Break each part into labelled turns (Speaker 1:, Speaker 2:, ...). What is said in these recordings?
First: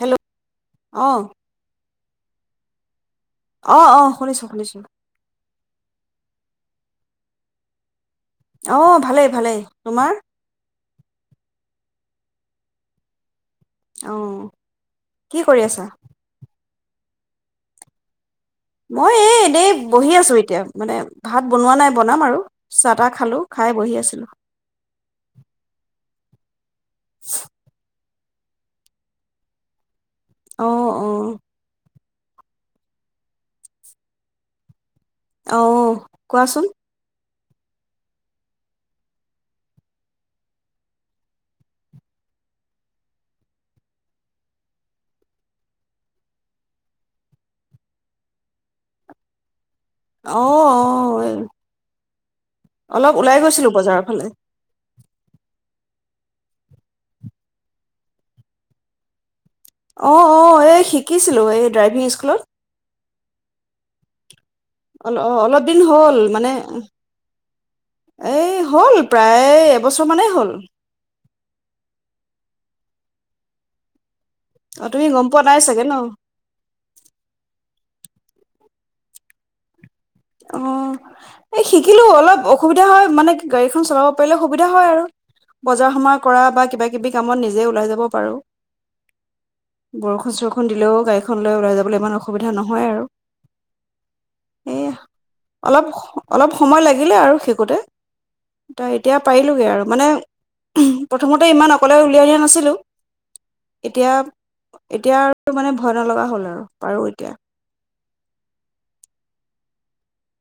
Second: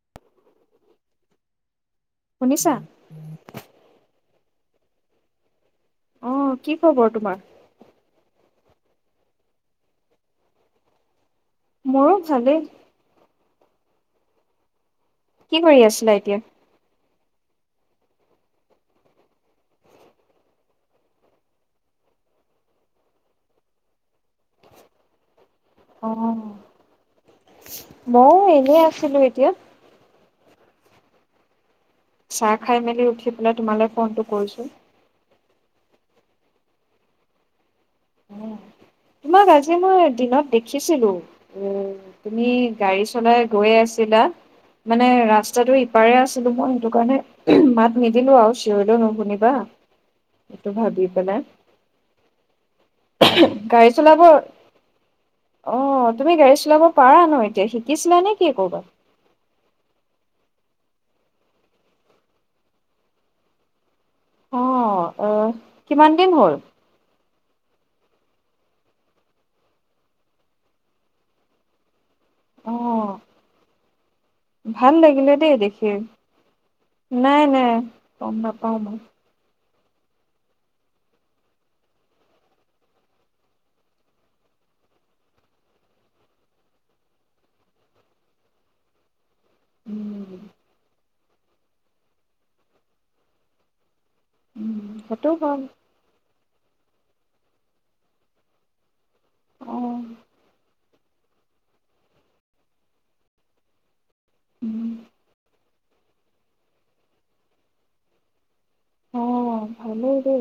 Speaker 1: Hello অ'
Speaker 2: শুনিছা?
Speaker 1: অ'অ'শুনিছো, শুনিছো।
Speaker 2: উম, কি খবৰ তোমাৰ?
Speaker 1: অ'ভালেই, ভালেই তোমাৰ?
Speaker 2: মোৰো ভালেই
Speaker 1: আহ
Speaker 2: কি কৰি আছিলা এতিয়া
Speaker 1: মই এইনেই বহি আছো এতিয়া মানে ভাত বনোৱা নাই বনাম আৰু চাহ তাহ খালো খাই বহি আছিলো
Speaker 2: অ [unintelligible] ময়ো এনেই আছিলো এতিয়া
Speaker 1: আহ অ
Speaker 2: চাহ খাই মেলি উঠি পেলাই তোমালৈ ফোনটো কৰিছো
Speaker 1: আহ কোৱাচোন
Speaker 2: তোমাক আজি মই দিনত দেখিছিলো এ তুমি গাড়ী চলাই গৈয়ে আছিলা মানে ৰাস্তাটো ইপাৰে আছিলো মই সেইটো কাৰণে মাত নিদিলো আৰু চিঞৰিলেও নুশুনিবা
Speaker 1: অ
Speaker 2: এইটো
Speaker 1: অ
Speaker 2: ভাবি পেল
Speaker 1: এই অলপ ওলাই গৈছিলো বজাৰৰ ফালে
Speaker 2: অ তুমি গাড়ী চলাব পাৰা ন এতিয়া শিকিছিলা নে কি কৰ'বাত
Speaker 1: অ অ এই শিকিছিলোঁ এই ড্ৰাইভিং স্কুলত অল অ অলপ দিন হ'ল মানে এই হ'ল প্ৰায় এবছৰ মানেই হ'ল
Speaker 2: অ
Speaker 1: অ
Speaker 2: ভাল
Speaker 1: তুমি গম
Speaker 2: লাগিলে
Speaker 1: পোৱা
Speaker 2: দেই
Speaker 1: নাই চাগে
Speaker 2: দেখি
Speaker 1: ন
Speaker 2: নাই নাই পম নাপম
Speaker 1: অ এই শিকিলো অলপ অসুবিধা হয় মানে গাড়ীখন চলাব পাৰিলে সুবিধা হয় আৰু বজাৰ সমাৰ কৰা বা কিবা কিবি কামত নিজে ওলাই যাব পাৰো
Speaker 2: উম
Speaker 1: বৰষুণ চৰষুণ দিলেও গাখন যাবলৈ ইমান অসুবিধা নহয় আৰু এইয়া
Speaker 2: উম টো কম
Speaker 1: অলপ অলপ সময় লাগিলে আৰু শেষোঁতে ত এতিয়া পাৰিলোগে
Speaker 2: অ
Speaker 1: আৰু মানে প্ৰথমতে ইমান অকলে উলিয়াই অিয়া নাছিলোঁ এতিয়া
Speaker 2: উম
Speaker 1: এতিয়া আৰু মানে হয়য় নলগা হ'ল আৰু পাৰো এতিয়া
Speaker 2: আহ ভালো দ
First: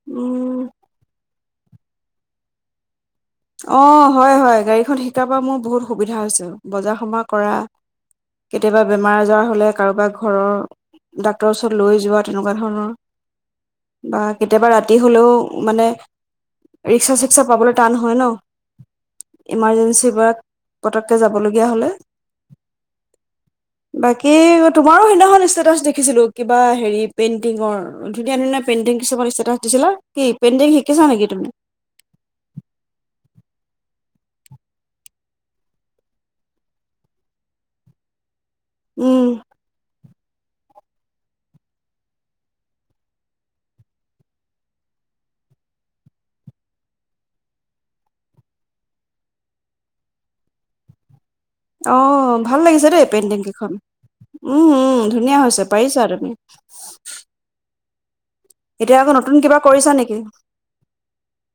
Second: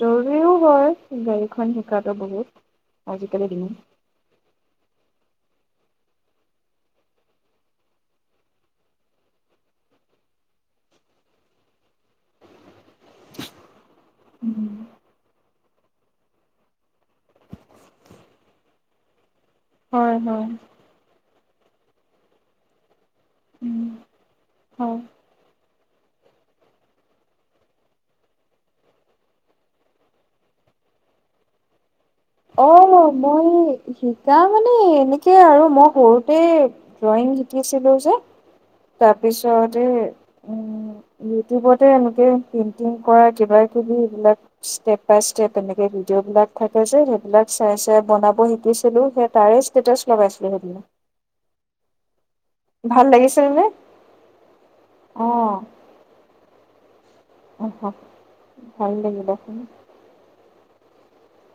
Speaker 2: জৰুৰিও
Speaker 1: উম
Speaker 2: হয়য় গাই এখন শিকাতটো বহুত আজিকালি দিনত
Speaker 1: অ হয় হয় গাড়ীখন শিকাৰ পৰা মোৰ বহুত সুবিধা হৈছে বজাৰ সমা কৰা কেতিয়াবা বেমাৰ আজাৰ হ'লে কাৰোবাক ঘৰৰ ডাক্তৰৰ ওচৰত লৈ যোৱা তেনেকুৱা ধৰণৰ বা কেতিয়াবা ৰাতি হলেও মানে ৰিক্সা, চিক্সা পাবলৈ টান হয়, ন? ইমাৰ্জেঞ্চি
Speaker 2: হয়
Speaker 1: পৰাাক
Speaker 2: হয়
Speaker 1: পতককে যাব দিয় হ'লে
Speaker 2: উম
Speaker 1: বাকী
Speaker 2: হয়
Speaker 1: তোমাৰো সেইদিনাখন ষ্টেছ দেখি শিকিছিলো কিবা হেৰি পেইণ্টিৰ ধুনীয়া ধুনীয়া পেইণ্টিং কিছুমান ষ্টেছ দিছিলা কি পেইণ্টিং শিকিছা নেকি তুমি?
Speaker 2: অ' মই শিকা মানে এনেকে আৰু মই সৰুতে ড্ৰয়িং শিকিছিলো যে।
Speaker 1: উম
Speaker 2: তাৰপিছত উম ইউটিউবতে এনেকে পেইন্টিং কৰা কিবা কিবি এইবিলাক ষ্টেপ বাই ষ্টেপ এনেকে ভিডিঅ'বলাক থাকে যে স সবিলাক চাই চাই বনাব শিকিছিলো সেই তাৰে ষ্টেটাচ লগাইছিলো সেইবিলাক।
Speaker 1: অহ। ভাল লাগিছে দেই পেইণ্টিং
Speaker 2: নে
Speaker 1: কেইখন উম উম
Speaker 2: অ
Speaker 1: ধুনীয়া হৈছে পাৰিছা তুমি।
Speaker 2: অ'।
Speaker 1: এতিয়া আকৌ নতুন কিবা কৰিছা নেকি?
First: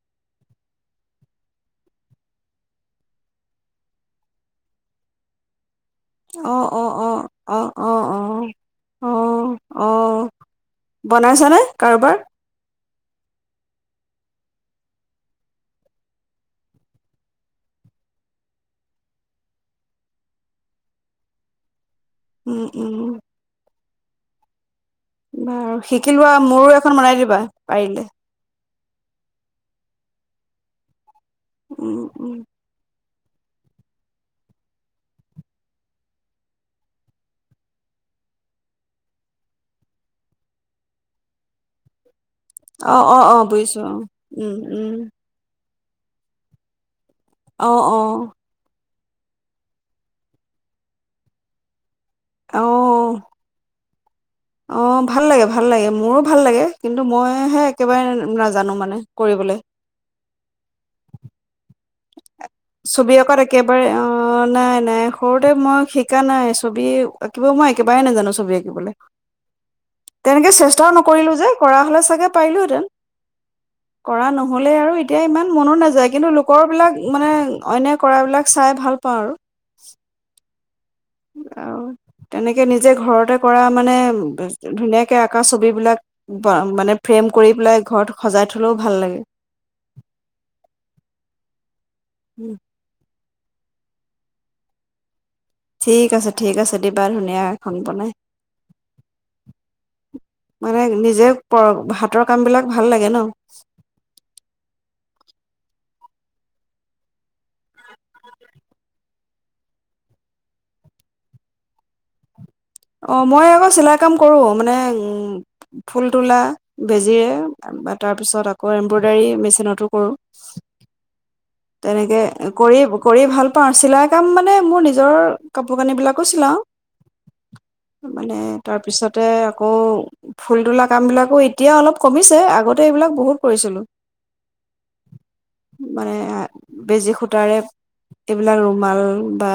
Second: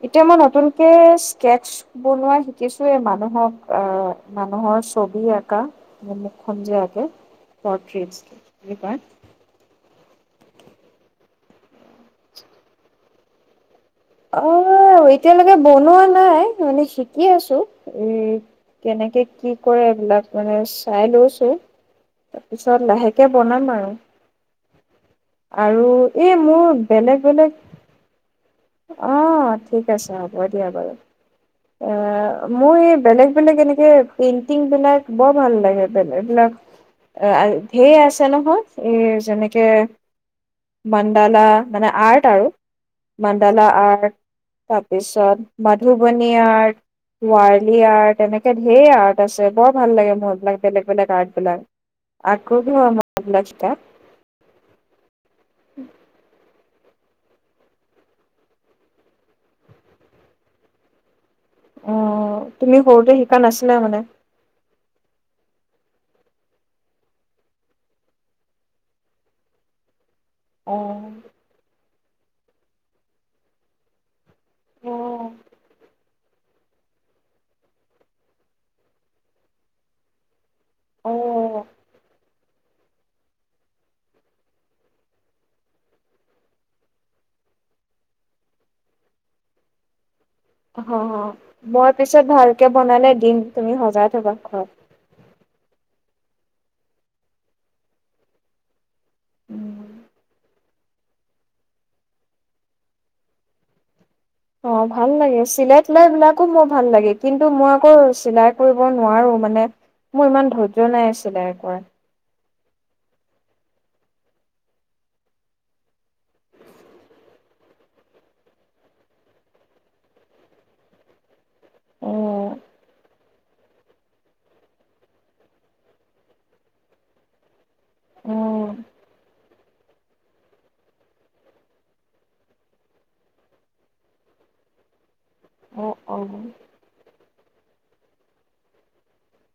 Speaker 2: এতিয়া মই নতুনকে স্কেটছ বনোৱা শিকিছো মানুহক আহ মানুহৰ ছবি আঁকা। মুখখন
Speaker 1: অ'
Speaker 2: যে
Speaker 1: অ'
Speaker 2: আঁকে
Speaker 1: অ' অ' অ'
Speaker 2: পৰ্ট্ৰেইট
Speaker 1: অ'
Speaker 2: বুলি কয়
Speaker 1: আহ আহ। জনাইছানে কাৰোবাৰ?
Speaker 2: অ' এতিয়ালৈকে বনোৱা নাই মানে শিকি আছো এ কেনেকে কি কৰে এইবিলাক মানে চাই লৈছো।
Speaker 1: উম,
Speaker 2: তাৰপিছত
Speaker 1: উম,
Speaker 2: লাহেকে বনাম আৰু
Speaker 1: বাৰু
Speaker 2: আৰু
Speaker 1: শিকিলোৱা
Speaker 2: এই মোৰ
Speaker 1: মোৰো এখন বনাই দিবা পাৰিলে।
Speaker 2: আহ, ঠিক আছে হ'ব দিয়া বাৰু।
Speaker 1: উম,
Speaker 2: অ',
Speaker 1: উম,
Speaker 2: মই এই বেলেগ বেলেগ এনেকে পেইণ্টিং বিলাক বৰ ভাল লাগে, বেলেগ এইবিলাক ঢেৰ আছে নহয়, এই যেনেকে মণ্ডালা মানে আৰ্ট আৰু
Speaker 1: অ', অ', অ',
Speaker 2: মানদালা
Speaker 1: বুজিছো অ',
Speaker 2: আৰ্ট
Speaker 1: উম, উম,
Speaker 2: তাৰপিছত মাধুবন নিআৰ্ক
Speaker 1: অ',
Speaker 2: ৱাৰলি
Speaker 1: অ',
Speaker 2: আৰ্ট, এনেকে ধেৰ আৰ্ট। আছে, বৰ ভাল লাগে মোৰ এইবিলাক বেলেগ বেলেগ আৰ্ট বিলাক। আগ্ৰহী হয় মই
Speaker 1: অ',
Speaker 2: এইবিলাক শিকাত
Speaker 1: অ', ভাল লাগে ভাল ভাল লাগে মোৰো ভাল লাগে, কিন্তু মইহে একেবাৰে নাজানো মানে কৰিবলে।
Speaker 2: অ'। তুমি সৰুতে
Speaker 1: ছবি
Speaker 2: শিকা
Speaker 1: অঁকাত
Speaker 2: নাছিলা
Speaker 1: একেবাৰে
Speaker 2: মানে?
Speaker 1: অ', নাই নাই সৰুতে মই শিকা নাই, ছবি আঁকিব মই একেবাৰে নাজানো ছবি আঁকিবলৈ। তেনেকে
Speaker 2: অ
Speaker 1: চেষ্টাও নকৰিলো যে, কৰা হলে চাগে পাৰিলোহেঁতেন কৰা নহলে আৰু এতিয়া
Speaker 2: অ
Speaker 1: ইমান মনো নাযায় কিন্তু লোকৰবিলাক মানে অন্য কৰাবিলাক চাই ভাল পাওঁ আৰু আহ তেনেকে গতিকে নিজে ঘৰতে কৰা মানে ধুনীয়াকে আঁকা ছবিবিলাক মানে ফ্ৰেম কৰি পেলাই ঘৰত সজাই থলেও ভাল লাগে
Speaker 2: অ অ মই পিছত ভালকে বনালে দিম তুমি সজাই থবা ঘৰত
Speaker 1: ঠিক আছে ঠিক আছে দিবা ধুনীয়া এখন বনাই
Speaker 2: উম
Speaker 1: মানে নিজে হাতৰ কাম বিলাক ভাল লাগে ন
Speaker 2: অ ভাল লাগে চিলাই তিলাই বিলাকো মোৰ ভাল লাগে কিন্তু মই আকৌ চিলাই কৰিব নোৱাৰো মানে মোৰ ইমান ধৈৰ্য্য নাই চিলাই কৰা
Speaker 1: অ মই আকৌ চিলাই কাম কৰো মানে ফুল তোলা বেজীৰে বা তাৰপিছত আকৌ এমব্ৰইডাৰী মেচিনতো কৰোঁ
Speaker 2: অ
Speaker 1: তেনেকে
Speaker 2: অ
Speaker 1: কৰি কৰি ভাল পা চিলাই কাম মানে মোৰ নিজৰ কাপোৰ কানিবিলাকো চিলাওঁ মানে তাৰপিছতে আকৌ ফুল তোলা কামবিলাকো এতিয়া অলপ কমিছে আগতে এইবিলাক বহুত কৰিছিলোঁ
Speaker 2: অ
Speaker 1: মানে
Speaker 2: অ হয়
Speaker 1: বেজি সূতাৰে এইবিলাক ৰুমাল বা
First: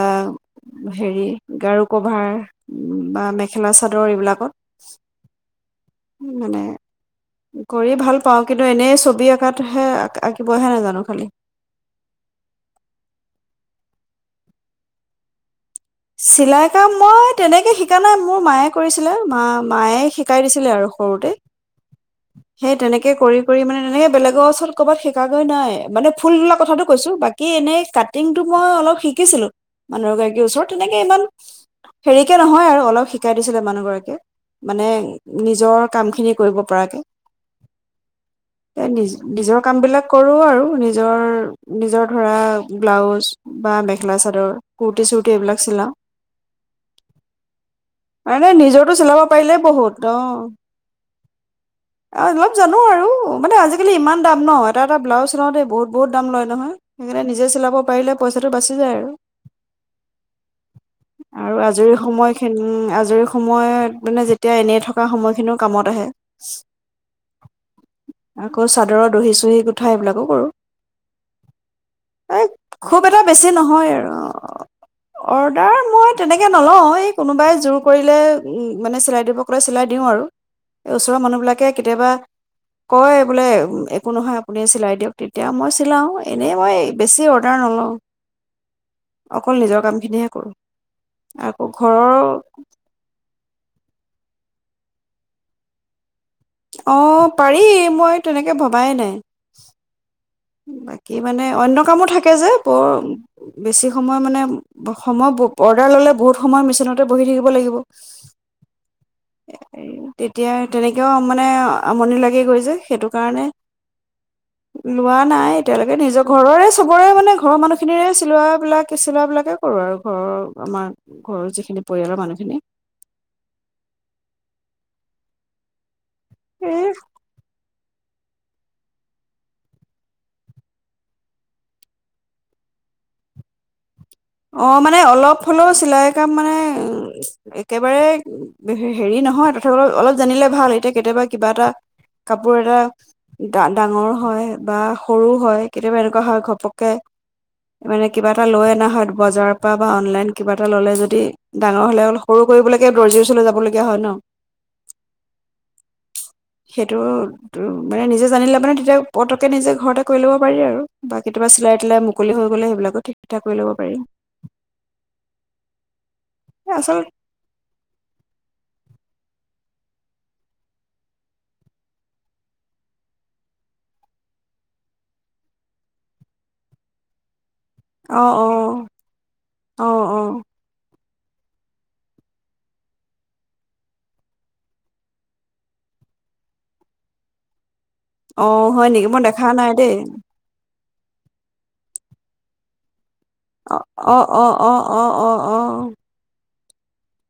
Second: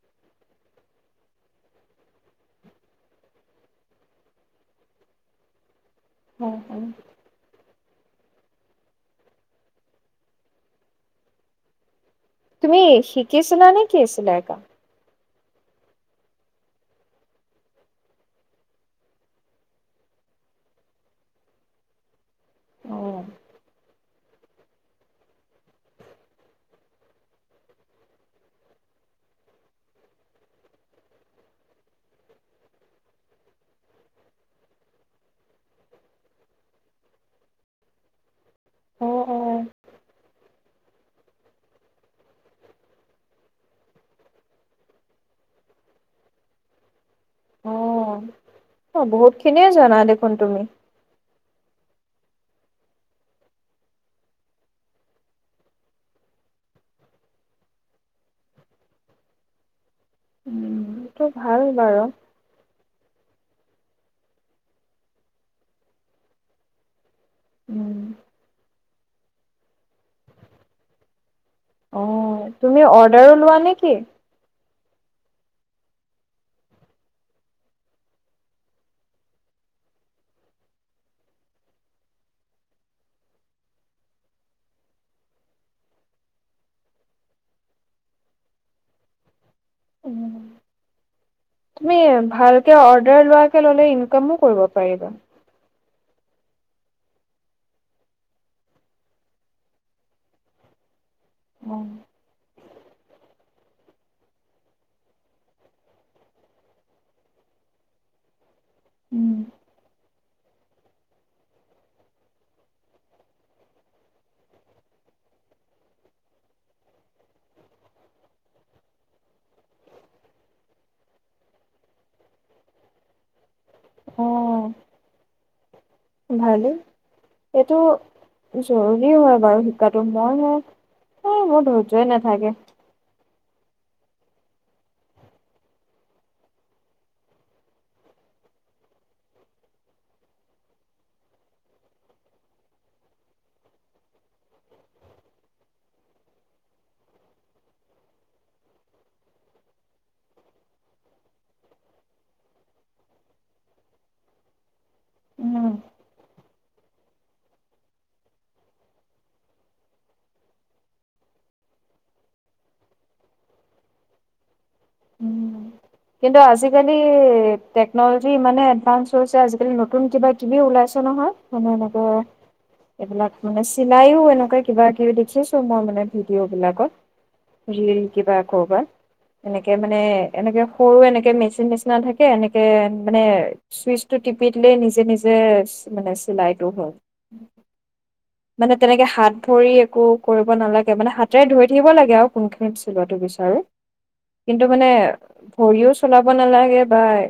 Speaker 1: হেৰি গাৰু কভাৰ বা মেখেলা চাদৰ এইবিলাকত
Speaker 2: উম
Speaker 1: মানে
Speaker 2: উম
Speaker 1: কৰি ভাল পাওঁ কিন্তু এনেই ছবি আঁকাতহে আঁকিবহে নাজানো খালি
Speaker 2: তুমি শিকিছিলানে কি চিলাই কাম
Speaker 1: চিলাই কাম মই তেনেকে শিকা নাই মোৰ মায়ে কৰিছিলে মা মায়ে শিকাই দিছিলে আৰু সৰুতে সেই
Speaker 2: অ
Speaker 1: তেনেকে কৰি কৰি মানে তেনেকে বেলেগৰ ওচৰত ক'বাত শিকাগৈ নাই মানে ফুল ধলা কথাটো কৈছো বাকী এনেই কাটিংটো মই অলপ শিকিছিলো মানুহ এগৰাকীৰ ওচৰত তেনেকে ইমান হেৰিকে নহয় আৰু অলপ শিকাই দিছিলে মানুহ গৰাকে মানে নিজৰ কাম খিনি কৰিব পৰাকে নি
Speaker 2: অ
Speaker 1: নিজৰ কাম বিলাক কৰো আৰু নিজৰ নিজৰ ধৰা ব্লাউজ বা মেখেলা চাদৰ কুৰ্টি চু কেইবিলাক চিলা
Speaker 2: অ
Speaker 1: মানে নিজৰটো
Speaker 2: অ
Speaker 1: চিলাব
Speaker 2: বহুত
Speaker 1: পাৰিলে
Speaker 2: খিনিয়ে
Speaker 1: বহুত
Speaker 2: জানা
Speaker 1: অ
Speaker 2: দেখোন তুমি।
Speaker 1: অ অলপ জানো আৰু মানে আজিকালি ইমান দাম ন এটা এটা ব্লাউজ চিলাওঁ দেই বহুত বহুত দাম লয় নহয় সেইকাৰণে নিজে চিলাব পাৰিলে পইচাটো বাচি যায় আৰু
Speaker 2: উম এইটো
Speaker 1: আৰু
Speaker 2: ভাল
Speaker 1: আজৰি
Speaker 2: বাৰু
Speaker 1: সময়খিনি আজৰি সম সময়ত মানে যেতিয়া এনে থকা সময়খিনিও কামত আহে
Speaker 2: উম
Speaker 1: অক চ ৰত দহি চহি গো কথা এইবিলাকো কৰোঁ
Speaker 2: অ
Speaker 1: এই
Speaker 2: তুমি
Speaker 1: খুব এটা
Speaker 2: অৰ্ডাৰো
Speaker 1: বেছি
Speaker 2: লোৱা নে
Speaker 1: নহয়
Speaker 2: কি?
Speaker 1: আৰু অৰ্ডাৰ মই তেনেকে নলও এই কোনোবাই জোৰ কৰিলে মানে চিলাই দিব কলে চিলাই দিওঁ আৰু এই ওচৰৰ মানুহবিলাক ত কেতিয়াবা কয় বোলে একো নহয় আপুনি চিলাই দিয়ক তেতিয়া মই চিলাওঁ এনেই মই বেছি অৰ্ডাৰ নলওঁ অ আকৌ
Speaker 2: তুমি
Speaker 1: ঘৰৰ
Speaker 2: ভালকে অৰ্ডাৰ লোৱাকে ললে ইনকামো কৰিব পাৰিব।
Speaker 1: আহ পাৰি মই তেনেকে ভবাই নাই। উম কি মানে
Speaker 2: অ
Speaker 1: অন্য কামো থাকে যে বৰ বেছি সময় মানে-সময় অৰ্ডাৰ ললে বহুত সময় মেচিনতে বহি থাকিব লাগিব।
Speaker 2: উম।
Speaker 1: তেতিয়া তেনেকৈও মানে আমনি লাগে গৈ যে সেইটো কাৰণে লোৱা নাই এতিয়ালৈকে নিজৰ ঘৰৰে সবৰে মানে ঘৰৰ মানুহখিনিৰে চিলাবিলাক চিলাবিলাকে কৰোঁ। আৰু ঘৰৰ আমাৰ ঘৰৰ যিখিনি পৰিয়ালৰ মানুহখিনি।
Speaker 2: আহ ভালে
Speaker 1: এই
Speaker 2: এইটো। জৰুৰী হয় বাৰু শিকাটো মই মোৰ ধৰ্য্য নাথাকে।
Speaker 1: অ মানে অলপ হ'লেও চিলাই কাম মানে একেবাৰে হেৰি নহয় তথাপিও অলপ জানিলে ভাল এতিয়া কেতিয়াবা কিবা এটা কাপোৰ এটা ডাঙৰ হয়। বা সৰু হয়। কেতিয়াবা এনেকুৱা হয় ঘপককে মানে কিবা এটা লৈ অনা হয়। বজাৰৰ পৰা বা অনলাইন কিবা এটা ললে যদি ডাঙৰ হলে অ সৰু কৰিবলৈকে দৰ্জিৰ ওচৰলৈ যাব লগগীয়া হয় ন
Speaker 2: উম।
Speaker 1: সেইটো মানে নিজে [unintelligible] জানিলে মানে তেতিয়া পতকে নিজে ঘৰতে কৰি লব পাৰি আৰু। বা কেতিয়াবা চিলাই লাই মুকলি হৈ গলে সেইবিলাকো ঠিকাক কৰি ল'ব পাৰি।
Speaker 2: উম। কিন্তু আজিকালি
Speaker 1: আচল
Speaker 2: টেকনলজি ইমানে এডভানস আজিকালি নতুন কিবা কিবি ওলাইছে নহয়। মানে এনেকুৱা এইবিলাক মানে চিলাইও এনেকুৱে কিবা কিবি দেখিছোঁ মই মানে ভিডিঅ'বিলাকত। ৰীল
Speaker 1: অ
Speaker 2: কিবা
Speaker 1: অ
Speaker 2: কৰবাত এনেকে
Speaker 1: অ
Speaker 2: মানে
Speaker 1: অ
Speaker 2: এনেকে সৰু এনেকে মেচিন নিচিনা থাকে। এনেকে মানে চুইচটো টিপি দিলেই নিজে নিজে মানে চিলাইটো হ'ল।
Speaker 1: অ',
Speaker 2: মানে
Speaker 1: হয়
Speaker 2: তেনেকে
Speaker 1: নেকি? মই
Speaker 2: হাত
Speaker 1: দেখা
Speaker 2: ভৰি
Speaker 1: নাই দেই।
Speaker 2: একো কৰিব নালাগে। মানে হাতে ধৰি থাকিব লাগে আৰু কোনখনিনি চিলত বিচাৰো
Speaker 1: অ', অ', অ',
Speaker 2: কিন্তু
Speaker 1: অ',
Speaker 2: মানে
Speaker 1: অ', অ', অ',
Speaker 2: ভৰিও চলাব নালাগে। সেই বাই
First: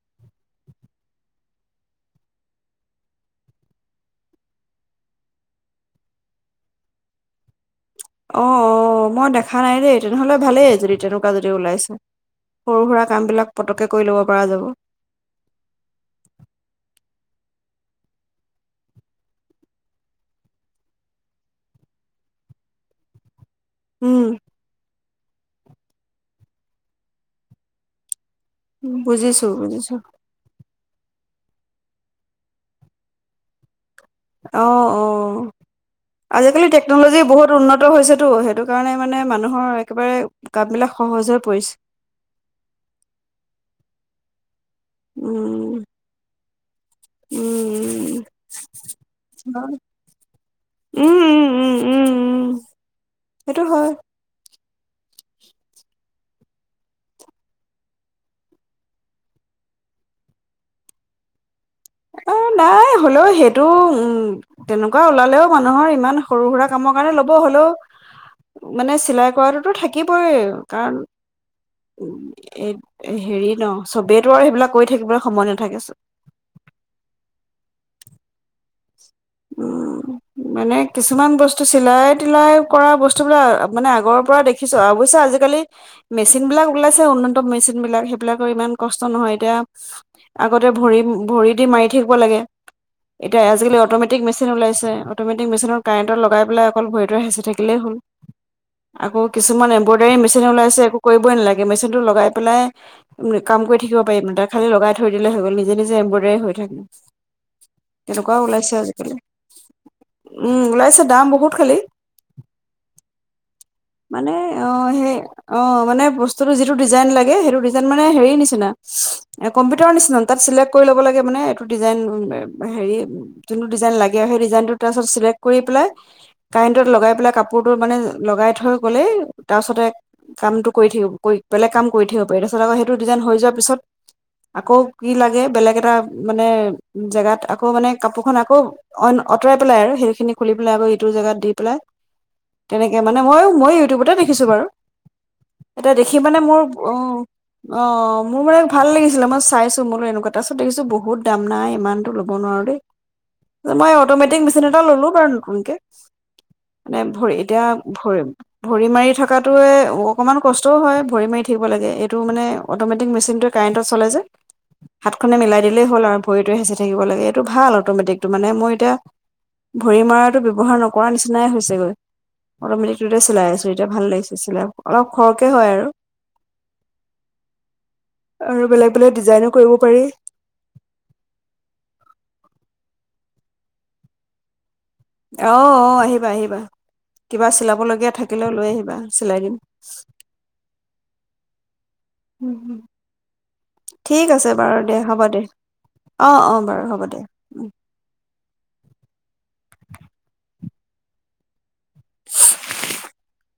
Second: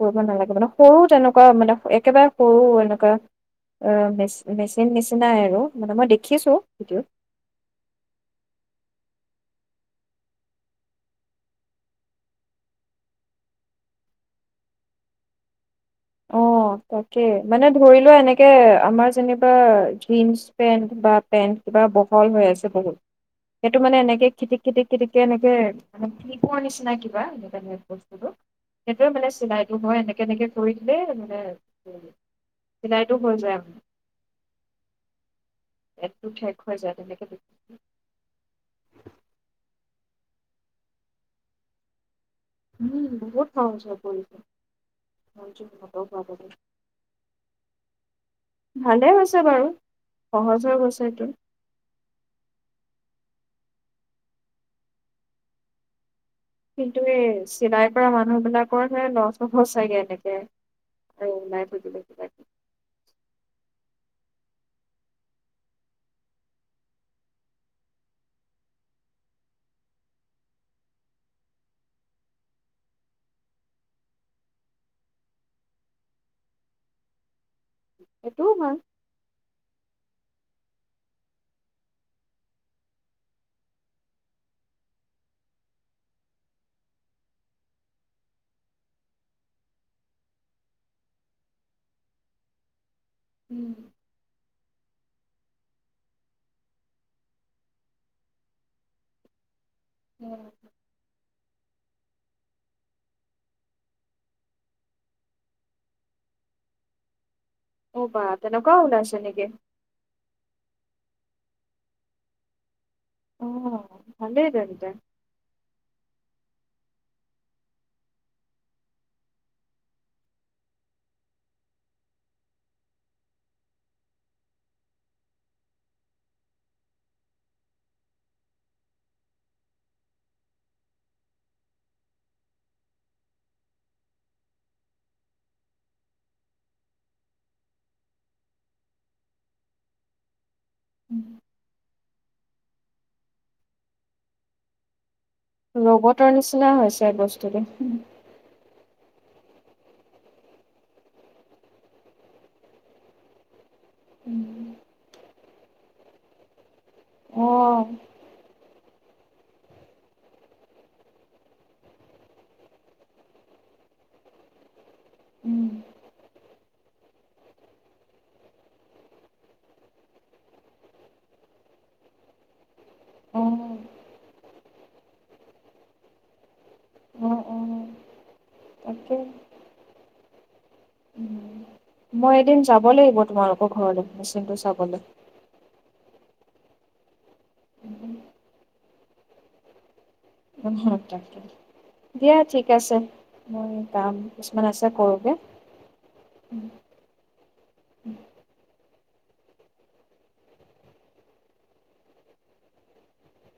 Speaker 2: কৰিব নালাগে। মানে সৰু তেনেকুৱা মানে একেবাৰে সৰু এনেকুৱা মেচিন নিচিনাই আৰু মানে মই দেখিছোঁ ভিডিঅ'।
Speaker 1: অ, 'অ, ' মই দেখা নাই দেই। তেনেহলে ভালেই যদি তেনেকুৱা যদি ওলাইছে। সৰু সুৰা কাম বিলাক পতকে কৰি ল'ব পৰা যাব।
Speaker 2: অ, তাকে মানে ধৰি লোৱা এনেকে আমাৰ যেনিবা জিন্চ পেণ্ট বা পেণ্ট কিবা বহল হৈ আছে বহুত। সেইটো মানে
Speaker 1: উম,
Speaker 2: এনেকে খিতিক খিতিক খিতিক এনেকে, প নিচিনা কিবা সনেকে বস্তুটো সেইটয়ে মানে
Speaker 1: বুজিছো
Speaker 2: চিলাইটো
Speaker 1: বুজিছো।
Speaker 2: হয় এনেকে, এনেকে কৰি। দেই মানে চিলাইতটো হৈ যায় মানে।
Speaker 1: অ, 'অ।
Speaker 2: পেটটো ঠেক
Speaker 1: আজিকালি
Speaker 2: হৈ যায়
Speaker 1: টেকনলজি
Speaker 2: তেনেকে
Speaker 1: বহুত উন্নত হৈছেতো সেইটো কাৰণে মানে মানুহৰ একেবাৰে কাম মানে সহজ হৈ পৰিছে।
Speaker 2: উম, বহুত সহজ হৈ পৰিছে। মজি
Speaker 1: উম,
Speaker 2: ব ভ [inaudible]
Speaker 1: উম,
Speaker 2: [unintelligible] ভালেই হৈছে বাৰু সহজ হৈ
Speaker 1: উম,
Speaker 2: গৈছে
Speaker 1: উম,
Speaker 2: এইটো।
Speaker 1: উম, উম, উম, উম, সেইটো হয়
Speaker 2: কিন্তু এই চিলাই কৰা মানুহ বিলাকৰ হে লছ হ'ব চাগে এনেকে আৰু লাই
Speaker 1: অ নাই হ'লেও সেইটো উম', তেনেকুৱা ওলালেও মানুহৰ ইমান সৰু সুৰা কামৰ কাৰণে ল'ব হ'লেও, মানে চিলাই কৰাটোতো থাকিবই, কাৰণ উম এ হেৰি ন চবেইতো আৰু সেইবিলাক কৰি থাকিবলৈ সময় নাথাকে চ
Speaker 2: এইটো হয়
Speaker 1: উম', মানে কিছুমান বস্তু চিলাই তিলাই কৰা বস্তুবিলাক মানে আগৰ পৰা দেখিছো, অৱশ্যে আজিকালি মেচিন বিলাক ওলাইছে উন্নতম মেচিন বিলাক, সেইবিলাকৰ ইমান কষ্ট নহয় এতিয়া আগতে ভৰি, ভৰি দি মাৰি থাকিব লাগে তে
Speaker 2: উম,
Speaker 1: আজিকালি অট'মেটিক মেচিন ওলাইছে তে অট'মেটিক মেচিনৰ কাৰেণ্টত লগাই পেলাই অকল ভৰিটোৱে হেচি থাকিলেই হ'ল, আকৌ কিছুমান বৰ্ডাৰী মেচিন
Speaker 2: সেয়াই।
Speaker 1: ওলাইছে একো কৰিবই নালাগে সেই মেচিনটো লগাই পেলাই, উম, কাম কৰি থাকিব পাৰিম, তাত খালি লগাই থৈ দিলে হৈ গ'ল নিজে নিজে এম্ব্ৰইডাৰী হৈ থাকে
Speaker 2: অ' বা
Speaker 1: তেনেকুৱাও ওলাইছে আজিকালি,
Speaker 2: নেকি?
Speaker 1: উম, ওলাইছে দাম বহুত খালী।
Speaker 2: অ'
Speaker 1: মানে,
Speaker 2: ভালেই তেন্তে।
Speaker 1: অ', সেই অ', মানে বস্তু [unintelligible] ছতো যিটো ডিজাইন লাগে, সেইটো ডিজাইন মানে হেৰি নিচিনা কম্পিউটাৰৰ নিচিনা, তাত চিলেক্ট কৰি ল'ব লাগে মানে এইটো ডিজাইন হেৰি যোনটো ডিজাইন লাগে আৰু সেই ডিজাইনটো তাৰপিছত চিলেক্ট কৰি পেলাই কাৰেণ্টত লগাই পেলাই কাপোৰটো মানে লগাই থৈ হৈ গ'লেই তাৰপিছতে কামটো কৰি থাকিব কৰি বেলেগ কাম কৰি থাকিব পাৰি, তাৰপিছত আকৌ সেইটো ডিজাইন হৈ যোৱাৰ পিছত আকৌ কি লাগে বেলেগ এটা মানে জেগাত আকৌ মানে কাপোৰ খন আকৌ আঁতৰাই পেলাই আৰু সেইখিনি খুলি পেলাই আকৌ ইটো জেগাত দি পেলাই তেনেকে মানে ময়ো মই ইউটিউবতে দেখিছোঁ বাৰু। এতিয়া দেখি
Speaker 2: ৰবটৰ
Speaker 1: মানে মোৰ
Speaker 2: নিচিনা
Speaker 1: অ,
Speaker 2: হৈছে বস্তুটো।
Speaker 1: অঁ মোৰ মানে ভাল লাগিছিলে মই চাইছো মোৰো এনেকুৱা, তাৰপিছত দেখিছো বহুত দাম নাই ইমানতো ল'ব নোৱাৰো দেই। মই অট'মেটিক মেচিন এটা ললো বাৰু নতুনকে। মানে ভৰি,
Speaker 2: অ'
Speaker 1: এতিয়া [unintelligible] ভৰি মাৰি থকাটোৱে অকণমান কষ্টও হয় ভৰি মাৰি থাকিব লাগে, এইটো মানে অট'মেটিক মেচিনটোৱে কাৰেণ্টত চলে যে। হাতখনে মিলাই
Speaker 2: উম,
Speaker 1: দিলেই হ'ল আৰু ভৰিটো হেঁচি থাকিব লাগে, এইটো ভাল অট'মেটিকটো মানে মই এতিয়া ভৰি মৰাটো ব্যৱহাৰ নকৰাৰ নিচিনাই হৈছেগৈ। মেচিনটোতে‌ চিলাই আছো
Speaker 2: অ'
Speaker 1: এতিয়া ভাল লাগিছে চিলাই, অলপ খৰকে হয় আৰু,
Speaker 2: অ' অ'
Speaker 1: আৰু বেলেগ বেলেগ
Speaker 2: তাকে।
Speaker 1: ডিজাইনো কৰিব পাৰি
Speaker 2: মই এদিন যা যাব লাগিব, তোমালোকৰ ঘৰলে মেচিন টো চাবলে।
Speaker 1: অ', অ', আহিবা আহিবা। কিবা চিলাবলগীয়া থাকিলেও লৈ আহিবা। চিলাই দিম।
Speaker 2: [unintelligible] দিয়া
Speaker 1: উম',
Speaker 2: ঠিক
Speaker 1: উম,
Speaker 2: আছে মই কাম
Speaker 1: ঠিক আছে
Speaker 2: কিছুমান
Speaker 1: বাৰু দে, হ'ব
Speaker 2: কৰোগে
Speaker 1: দে, অ', অ', বাৰু হ'ব দে, উম। [unintelligible]